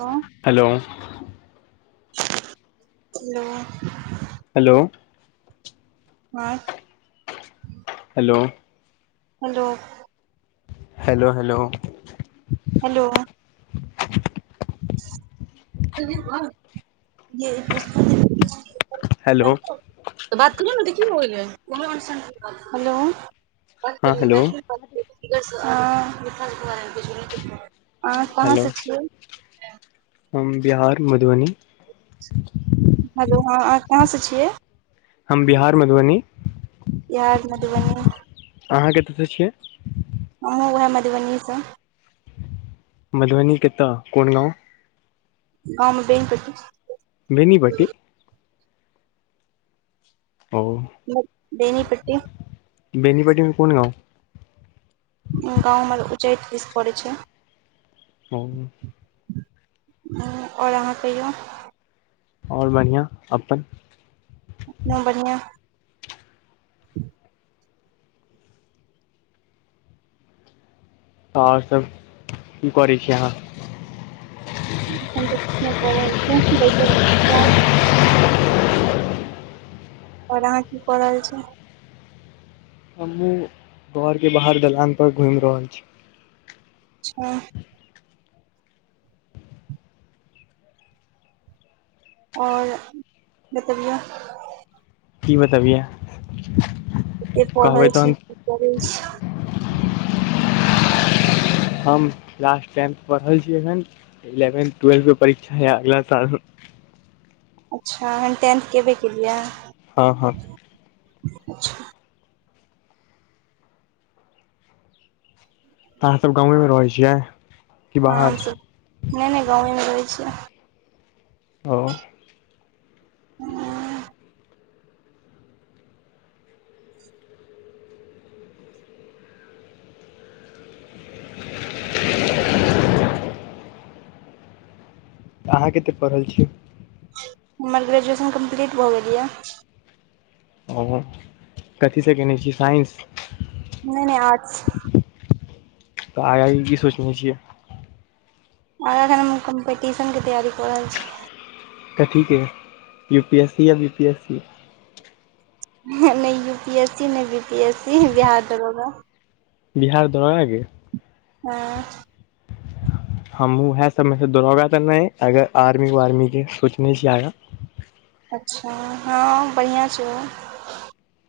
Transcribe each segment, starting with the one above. ह hello [unintelligible] hello [unintelligible] hello आँय [unintelligible] hello hello hello hello hello [unintelligible] बात हेलो करयो नऽ देखियो लऽ ओय लेल हेलो। हँ हेलो हँ आहाँ कहाँ हेलो से छियै हम बिहार मधुबनी हेलो हँ अहाँ कहाँ से छियै हम बिहार मधुबनी बिहार मधुबनी अहाँ कतयसँ छियै हमहुँ वएह मधुबनीसँ मधुबनी केत्त कोन गाँव [unintelligible] बेनीबट्टी ओ मतलब बेनीपट्टी बेनीपट्टी मे कोन गाँव गाँव हमर उच्चैठ दिस पड़ै छै ओ [unintelligible] आओर अहाँ कहियौ आओर बढ़ियाँ अपन अपनो बढ़ियाँ आओर सब की करै छियै अहाँ [unintelligible] आओर अहाँ की कऽ रहल छी हमहुँ घर के बाहर दलान पर घुमि रहल छी अच्छा आओर बतबियौ की बतबियै की की पढ़ै कहबै छी तहन की करै छी हम क्लास टेंथ पढ़ै छी एखन इलेवन ट्वेल्थ के परीक्षा हय अगला साल अच्छा हम टेंथ केबे केलियैये हँ हँ तऽ आहाँ सब गाँवेमे रहै छियै कि हँ बाहर हमसभ नहि नहि गाँवेमे रहै छियै ओ हूंम्म [inaudible] अहाँ केतेक पढ़ल छियै हमर ग्रेजुएशन कम्प्लीट भऽ गेल ये ओ कथीसँ केने छी साइंस नै नै आर्ट्स तऽ आगाँ के की सोचने छियै आर एखन हम कम्पीटिशन के तैयारी कऽ रहल छी कथीके यू पी एस सी या बी पी एस सी नहि यू पी एस सी नहि B P S C Bihar दरोगा बिहार दरोगा के हँ हमहूँ वैहै सबमे से दरोगा तऽ नै अगर आर्मी वार्मी के सोचने छी आगाँ अच्छा हँ बढ़िआँ छी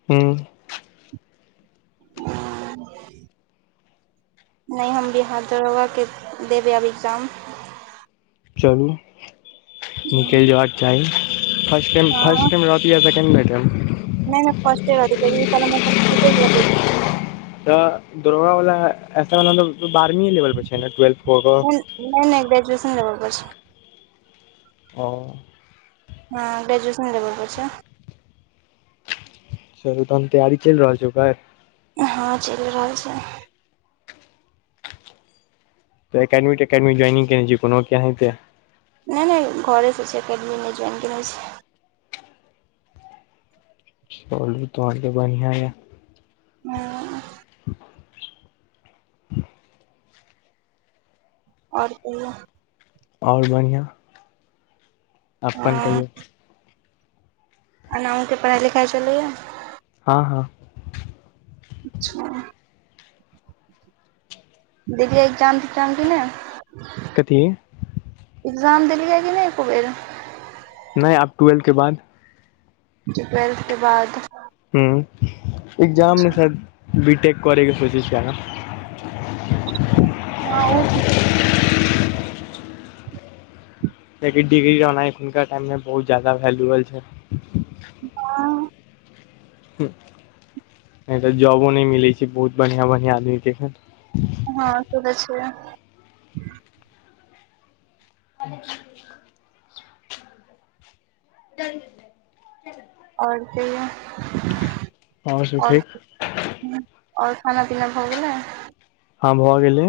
हूं [unintelligible] आ [unintelligible] नहि हम बि हाथ दरोगाके देबै आब एग्जाम चलू निकलि [unintelligible] जबाक चाही फर्स्ट टाइम हँ फर्स्ट टाइम रहत ई सेककेणडटर [inaudible] नहि नहि फस्टे तऽ दौरोगा वाला ऐसा बारहवीए लेवल पर छै ने ट्वेलथ नहि नहि नहि ग्रजुएशन लेबल प छै ओं हँ ग्रेजुएशन लेबल पर छै चलू तहन तैयारी चलि रहल छै उपर हँ चलि [inaudible] रहल छै तऽ एकेडमी तटेडमी ज्वाइनिंग केने छी को के हते नहि नहि घरेसँ छै एकेडमी नहि ज्वाइन केने छै चलू तोहर तऽ बढ़िया य [inaudible] यं [unintelligible] और कहियौ आओर बढ़िया अपन हँ कहियौ अना ओे पढ़ाई लिखाइ चलैए हँ हँ अच्छा [inaudible] देखियऔ एक्जाम [inaudible] ठ्जाम कि नहि कथी एकग्जाम [inaudible] देलियै कि नहि एको बेर नहि आब ट्वेल्थ के बाद [unintelligible] ट्वेल्थ के बाद हूं एकग्जाम मे शायद बी टेक करैके सोचे छि आहा [unintelligible] हँ ओ त तैके डिग्री रहना हुनका टाइम मे बहुत जादा भेल्युअल छै आंय नै तऽ जॉबो नहि मिलै छै बहुत बढ़ियां बढ़िया आदमी के हँ चले छै अच्छा [unintelligible] चल जेतैय [unintelligible] और [unintelligible] कहियो आओर सब ओर ठीक ह आओर [unintelligible] खाना पीना भऽ गेल ने आ भऽ गेलै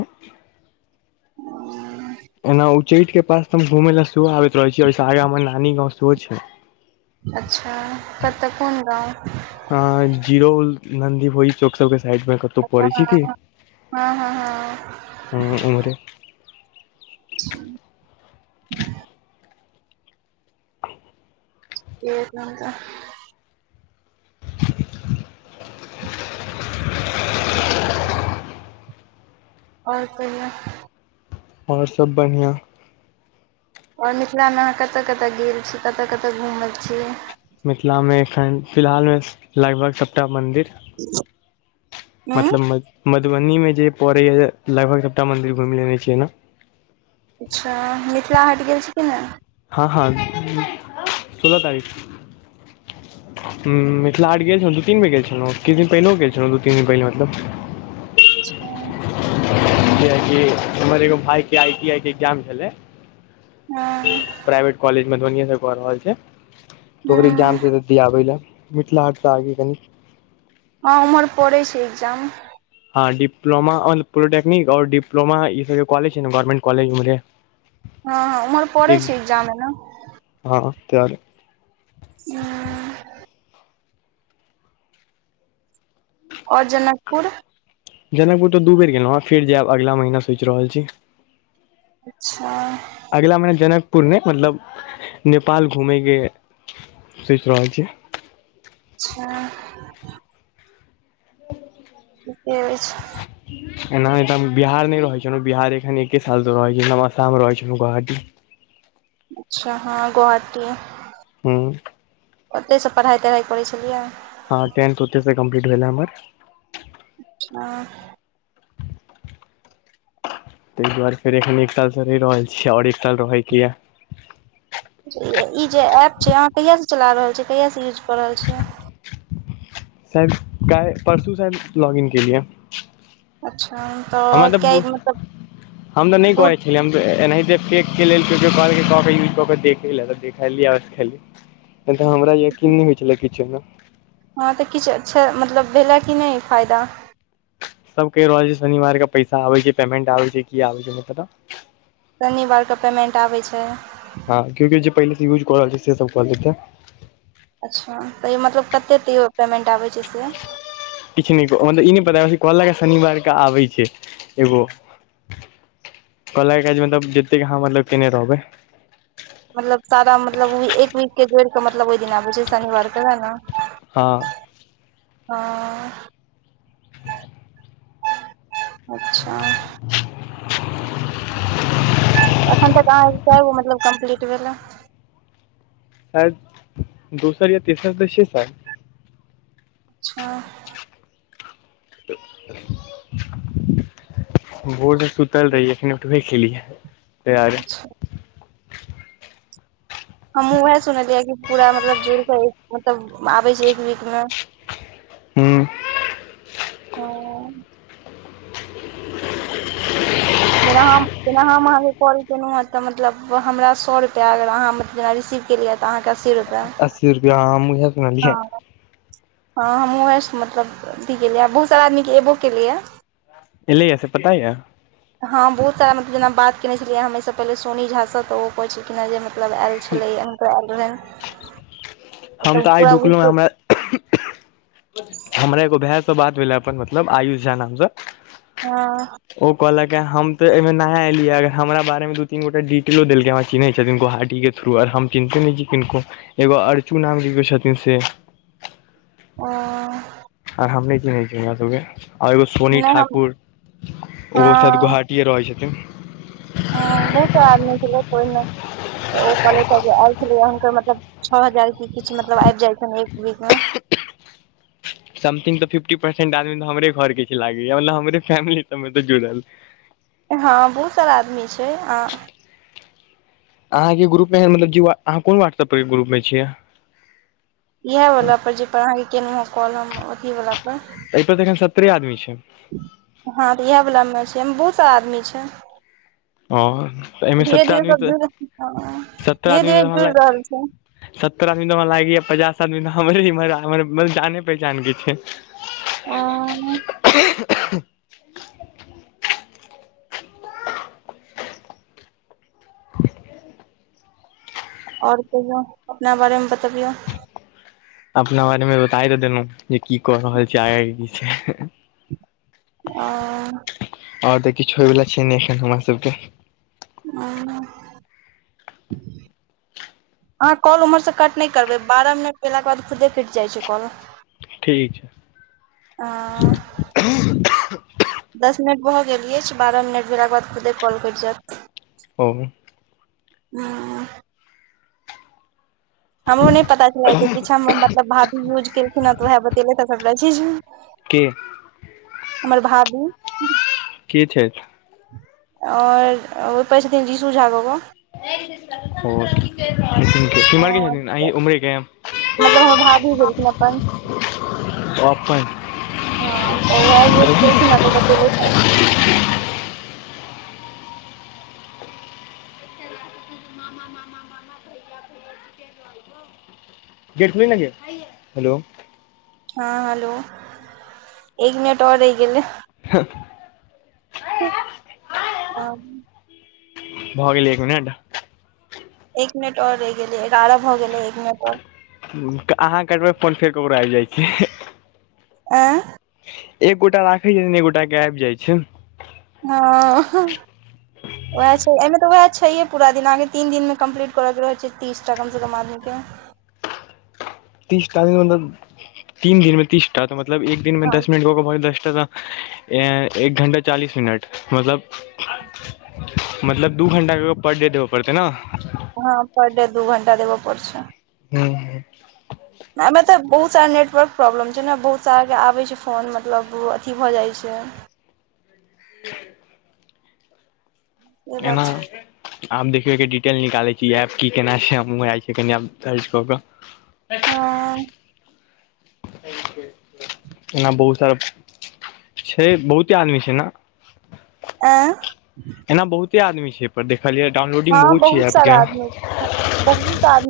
[unintelligible] औं ओना उच्चैठ के पास त हम घूमे ला सेहो आबैत रहैत छी ओए से आगाँ हमर नानी गाँव सेहो छै अच्छा कत कोन गांव हां जीरो नन्दीपई चौक सब के साइड मे कतौ तू पढ़ै छै कि हँ हँ हँ हँ हँ ओम्हरे अच्छा [unintelligible] एखन त और कहियौ [unintelligible] आओर सब बढ़िया और मिथिला मे अहाँ कतए कतए गेल छी कतय कतय घुमल छी मिथिला मे एखन फिलहाल मे लगभग सबटा मंदिर [inaudible] मतलब मधुबनी मे जे पड़ै ये लगभग सबटा मंदिर घुमि लेने छी ओना अच्छा मिथिला हाट गेल छी की नै हँ हँ सोलह तारीख मिथिला आट गेल छलहुँ दू तीन बेर गेल छलहुँ किछु दिन पहिनेहो गेल छलहुँ दू तीन दिन पहिने मतलब अच्छा कियेकी हमर एगो भाय के आई टी आई के एग्जाम छेलै हँ प्राइवेट कॉलेज मधुबनियें से कऽ रहल छै तऽ ओकर इक्जाम हूँ छै तऽ दियाबै लए मिथिला हाटसँ आगु कनी हँ उम्हर पड़ै छै एग्जाम हँ डिप्लोमा औ पोलिटेक्निक डप्लोमा ई सब कॉलेज छै ने गवर्नमेंट कॉलेज उम्हरे हँ हँ उम्हर परै छै एग्जाम एना हँ तैं [unintelligible] उंम्म और जनकपुर जनकपुर तऽ दू बेर गेलहुँ हें फेर जाएब अगिला महीना सोचि रहल छी अच्छा अगिला महिना जनकपुर नै मतलब नेपाल घूमेैके सोंचि रहल छियै अच्छा ठिके अछि एना नहि तऽ हम बिहार नहि रहै छलौं बिहार एखन एके साल सँ रहै छी असाम रहै छेलौं गोआहाटी अच्छा हँ गोआहाटी हूंम्म ओतयसँ पढ़ाइ तढ़ाइ करै छेलियै हँ टेंथ ओतेसँ कम्प्लीट भेले हमर अच्छा ताहि दुआरे फेर एखन एक साल सँ रहि रहल छियै आओर एक साल रहैके ये [unintelligible] ई जे एप छै अहाँ कहियासँ चला रहल छियै कहियासँ यूज कऽ रहल छियै साइद काल्हि परसू सँ लॉगिन केलियै अच्छा हमरा तऽ किया बु मतलब हम तऽ नहि दू करै छे लियै हम एनाहिते फेक के लेल यूज कऽ के देखैले तऽ देखलियै आओर सिखलियै नहि तऽ हमरा यकीन नहि होइ छलै किछो मे हँ तऽ किछु अच्छा मतलब भेलै कि नहि फायदा सब कहि रहल छै शनिवार के पैसा आबै छै पेमेंट आबै छै की आबै छै नहि पता शनिवारके पेमेन्ट आबै छै हँ क्यो क्यो जे पहिले से यूज कऽ रहल छैथ से सब कहलैथ अ अच्छा तऽ ई मतलब कतेक तैयो पेमेंट आबैत छै से किछु नहि मतलब ई नहि पता कहलक ये शनिवार के आबै छै एगो कहलक ये जे मतलब जतेक अहाँ मतलब केने रहबै मतलब सारा मतलब एक वीक के जोड़ि क मतलब ओहि दिन आबै छै शनिवारके है ने हँ हँ [inaudible] अच्छा एखन तक अहाँके कैगो मतलब कम्प्लीट भेले साइद दोसर या तेसर तऽ छैे साइद छा [inaudible] भोर स सुतल रहि अखने उठबै खेलियै तैयार अच्छा हमहु उएह सुनलियै कि पूरा मतलब जोड़ कऽ मतलब आबै छैय एक वीक मे हूं ह जेना हम जेना हम अहाँके कॉल केलहुँ हेँ तऽ मतलब हमरा सए रुपैआ अगर अहाँ जेना रिसीव केलियेय तऽ आँहां के अस्सि रुप अस्सी रुपया हम उहे हँ ह हमहु उहे से मतलब अथी केलियै बहुत सारा आदमीे एबो केलिय य। ऐलैया से पता य? हँ बहुत सारा मतलब जेना बात केने छलियै हमे सब पहिले सोनी झाँ तऽ ओ कहे छलख ह जे मतलब आयल छलै या हुनकर आयल रहै। ओकर हमर एगो भयसँ बात भेला अपन मतलब आयुष झा नामसँ हँ ओ कहलक ह हम तऽ एहिमे ना एलियैग हमरा बारे मे दू तीन गोटा डिटेलो देलकै हम चिन्हैत छथिन गोहाटी के थ्रू आर हम चिन्ते नहि छी किनको एगो अर्चू नाम क कियो छथिन से ओ आर हम नहि चिन्है छीह सब आर एगो सोनी नहि हम ठाकुर ओ साइद हँ गोहा किये रहै छथिन। हँ बहुत आदमी छलै पहिमे ओ पले आयल छलै हुनकर मतलब छओ हजार की किछु मतलब आबि जाय छै एक वीक मे समथिंग तऽ फिफ्टी परसेंट आदमी तऽ हमरे घर के छैय लागय मतलब हमरे फैमिली सब मे तऽ जुड़ल। हँ बहुत सारा आदमी छैय। अहाँ के ग्रुप मे मतलब जह कोन व्हट्सप के ग्रुप मे छियै? इहे वाला पर जे पर अहाँके केलहु हं कॉल हम अथी वाला पर। एहि पर तऽ एखन सतरे आदमी छैय। हँ तऽ इएह वला मे छैय बहुत सा आदमी छैय। हँ तऽ एहिमे धीरे सत्रह धीरे आदमी सब तऽ जुड़ सत्रह धीरे आदमीमे धीरे तऽ जुड़ हमरा रहल छैय। सत्तर आदमी तऽ हमरा लागि पचास आदमी हमर म जान पहिचान के छैय। ओ [inaudible] आओर कहियौ अपना बारेमे बतबियौ। अपना बारे मे बताये तऽ देलहुँ जे की कऽ रहल छैय आगे की छैय? ओ आओर तऽ किछु होय वला छैय ने एखन हमरा सबके। ओ अहाँ कॉल उम्हरसँ कट नहि करबै बारह मिनट भेलाके बाद खुदे कटि जाइ छैय कॉल। ठीक छैय। दस मिनट भऽ गेल अछि बारह मिनट भेलाके बाद खुदे कॉल कटि जायत। ओ हुं हमरो नहि पता छला एते किछ हम मतलब भाभी यूज केलखिन हँ तऽ ओएह बतेेलै तऽ सबटा चीज। कि हमर भाबू की छैथ? आओर कहे छथिन रीशु झा क क। ओ ओ के छथिन तऽ अहीं उम्हरे के मतलब हमर भाभी भेलखिन अपन। अपन हँ तऽ वैह यूज केलखिन ह त बतेलैथ ह। गेट खोलहि न गे हेलो हँ हेलो एक मिनट आओर रहि गेल हेंह ओ [inaudible] भऽ गेलै एक मिनट एक मिनट और रहि गेलैये एगारह भऽ गेलेै एक मिनट आओर अहाँ कटबै फोन फेर ककरो आबि जाइ छै ऐं एक गोटा राखै छथिन एक गोटा के आबि जाइ छै ओ वएह छै एहिमे तऽ उएह छैे पूरा दिन अहाँके के तीन दिन मे कम्प्लीट करय के रहैत छै तीसटा कम से कम आदमी के तीसटा मतलब तीन दिन मे तीसटा तऽ मतलब एक दिन मे हँ दस मिनट कऽ के भऽ गेल दसटा तऽ ऐं एक घण्टा चालीस मिनट मतलब मतलब दू घण्टा कऽ कऽ परडे देबय पड़तै ने हँ पर डे दू घंटा देबए पड़ै छै हूंम्म एहिमे तऽ बहुत सारा नेटवर्क प्रॉब्लम छै ने बहुत साराके आबैत छै फोन मतलब अथी भऽ जाइत छै [inaudible] से एना बात छै आब देखियौ अइके डिटेल निकालै छी एप की केना छै हमहुँ एल छियै कनि आब सर्च कऽ क हँ एना बहुत सारा छै बहुते आदमी छै ने ऐं एना बहुते आदमी छै एहिपर देखलियै डाउनलोडिंग हँ बहुत छै एप सारा के आदमी बहुत आदमी